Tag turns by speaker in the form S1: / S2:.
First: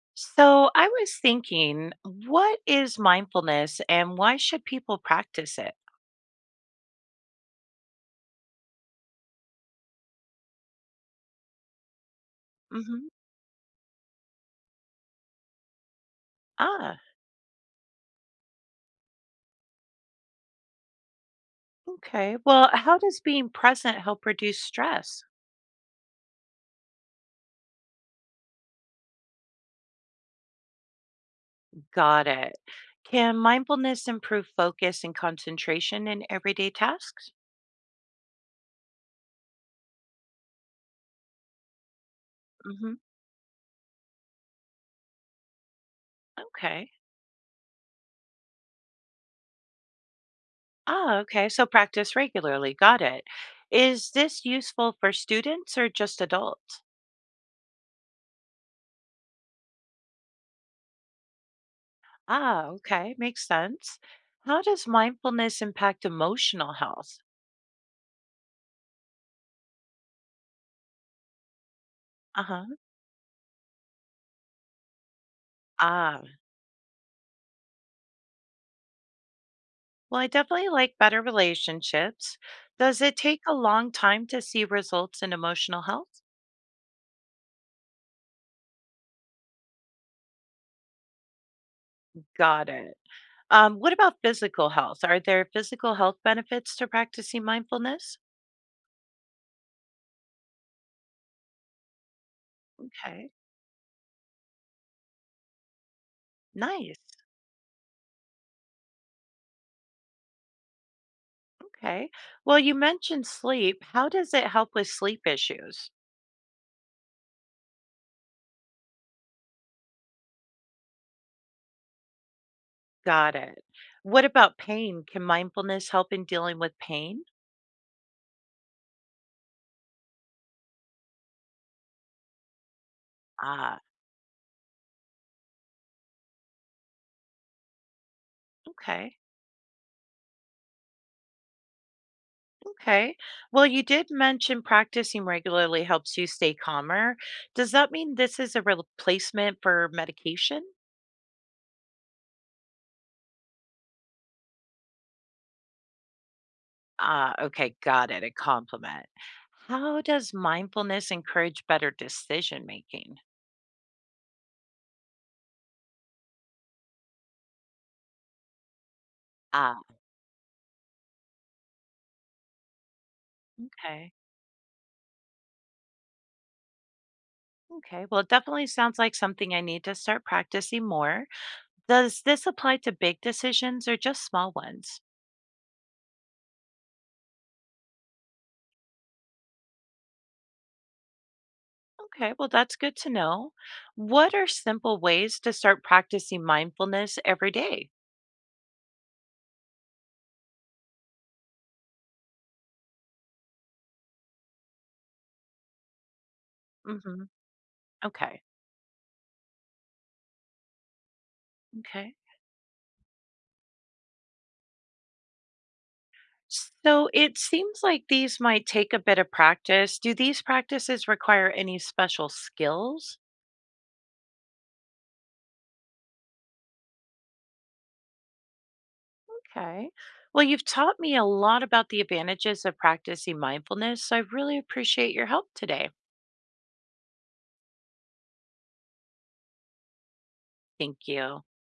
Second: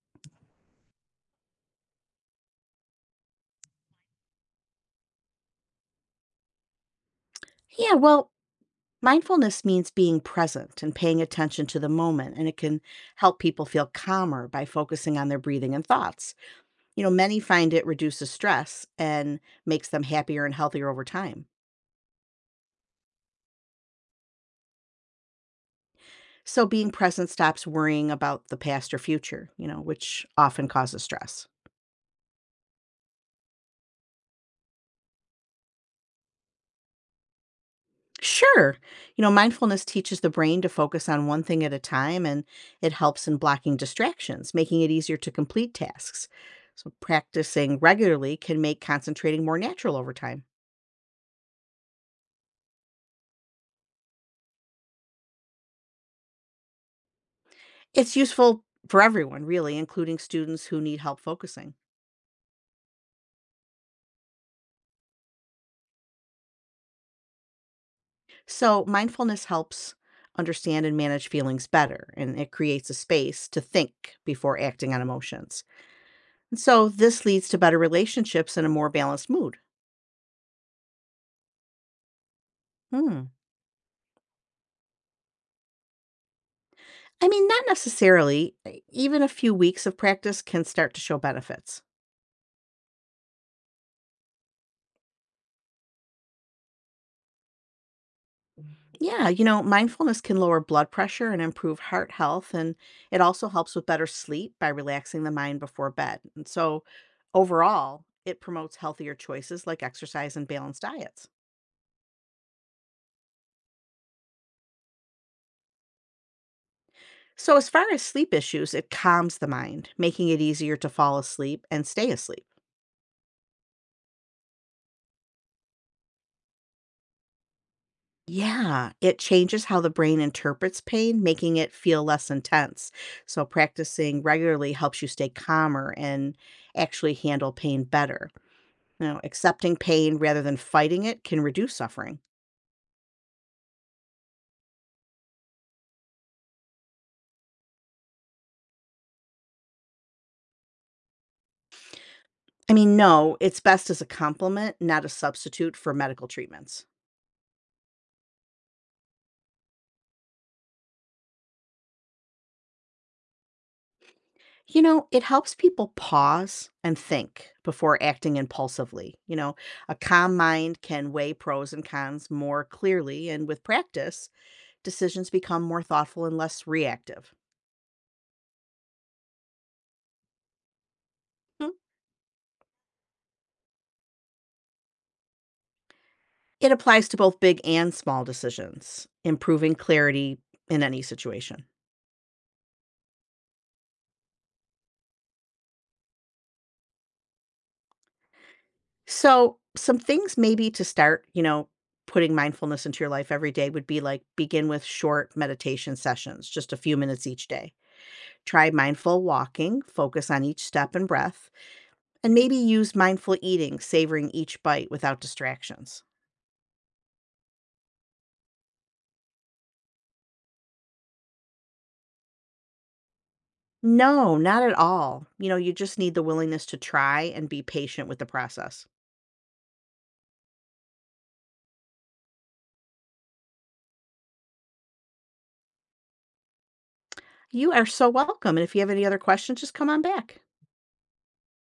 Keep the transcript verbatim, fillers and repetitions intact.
S1: So I was thinking, what is mindfulness and why should people practice it?
S2: Yeah, well, mindfulness means being present and paying attention to the moment, and it can
S1: Hmm.
S2: help people feel calmer by focusing on their breathing and thoughts.
S1: Ah,
S2: You know, many find it reduces stress and makes them happier and healthier over time.
S1: okay. Well, how does being present help reduce stress?
S2: So being present stops worrying about the past or future, you know, which often causes stress.
S1: Got it. Can mindfulness improve focus and concentration in everyday tasks?
S2: Sure. You know, mindfulness teaches the brain to focus on one thing at a time and it
S1: Hmm.
S2: helps in blocking distractions, making it easier to complete tasks.
S1: Okay.
S2: So, practicing regularly can make concentrating more natural over time.
S1: Ah, okay. So practice regularly. Got it. Is this useful for students or just adults?
S2: It's useful for everyone, really, including students who need help focusing.
S1: Ah, okay. Makes sense. How does mindfulness impact emotional health?
S2: So, mindfulness helps understand and manage feelings better, and
S1: Uh
S2: it
S1: huh.
S2: creates a space to think before acting on emotions.
S1: Ah,
S2: And so, this leads to better relationships and a more balanced mood.
S1: well, I definitely like better relationships. Does it
S2: Hmm.
S1: take a long time to see results in emotional health?
S2: I mean, not necessarily. E Even a few weeks of practice can start to show benefits.
S1: Got it. Um, what about physical health? Are there physical health benefits to practicing mindfulness?
S2: Yeah, you know, mindfulness can lower blood pressure and improve heart health, and it
S1: Okay,
S2: also helps with better sleep by relaxing the mind before bed. And so,
S1: nice.
S2: overall, it promotes healthier choices like exercise and balanced diets.
S1: Okay. Well, you mentioned sleep. How does it help with sleep issues?
S2: So, as far as sleep issues, it calms the mind, making it easier to fall asleep and stay asleep.
S1: Got it. What about pain? Can mindfulness help in dealing with pain?
S2: Yeah, it changes how the brain interprets pain, making it feel less intense. So,
S1: Ah,
S2: practicing regularly helps you stay calmer and actually handle pain better. You
S1: okay.
S2: know, accepting pain rather than fighting it can reduce suffering.
S1: Okay. Well, you did mention practicing regularly helps you stay calmer. Does that mean this is a replacement for medication?
S2: I mean, no, it's best as a complement, not a substitute for medical treatments.
S1: Ah, okay, got it. A compliment. How does mindfulness encourage better decision making?
S2: You know, it helps people pause and think before acting impulsively. You know,
S1: Ah,
S2: a calm mind can weigh pros and cons more clearly, and with
S1: okay.
S2: practice, decisions become more thoughtful and less reactive.
S1: Okay. Well, it definitely sounds like something I need to start practicing more.
S2: Hmm.
S1: Does this apply to big decisions or just small ones?
S2: It applies to both big and small decisions, improving clarity in any situation.
S1: Okay, well, that's good to know. What are simple ways to start practicing mindfulness every day?
S2: So, some things maybe to start, you know, putting mindfulness into your life every day would be like begin with short meditation sessions, just a few
S1: Mm-hmm.
S2: minutes each day.
S1: Okay.
S2: Try mindful walking, focus on each step and breath,
S1: Okay.
S2: and maybe use mindful eating, savoring each bite without distractions.
S1: So it seems like these might take a bit of practice. Do these practices require any special skills?
S2: No, not at all. You know, you just need the willingness to try and be patient with the process.
S1: Okay. Well, you've taught me a lot about the advantages of practicing mindfulness, so I really appreciate your help today.
S2: You are so welcome, and if you have any other questions, just come on back.
S1: Thank you.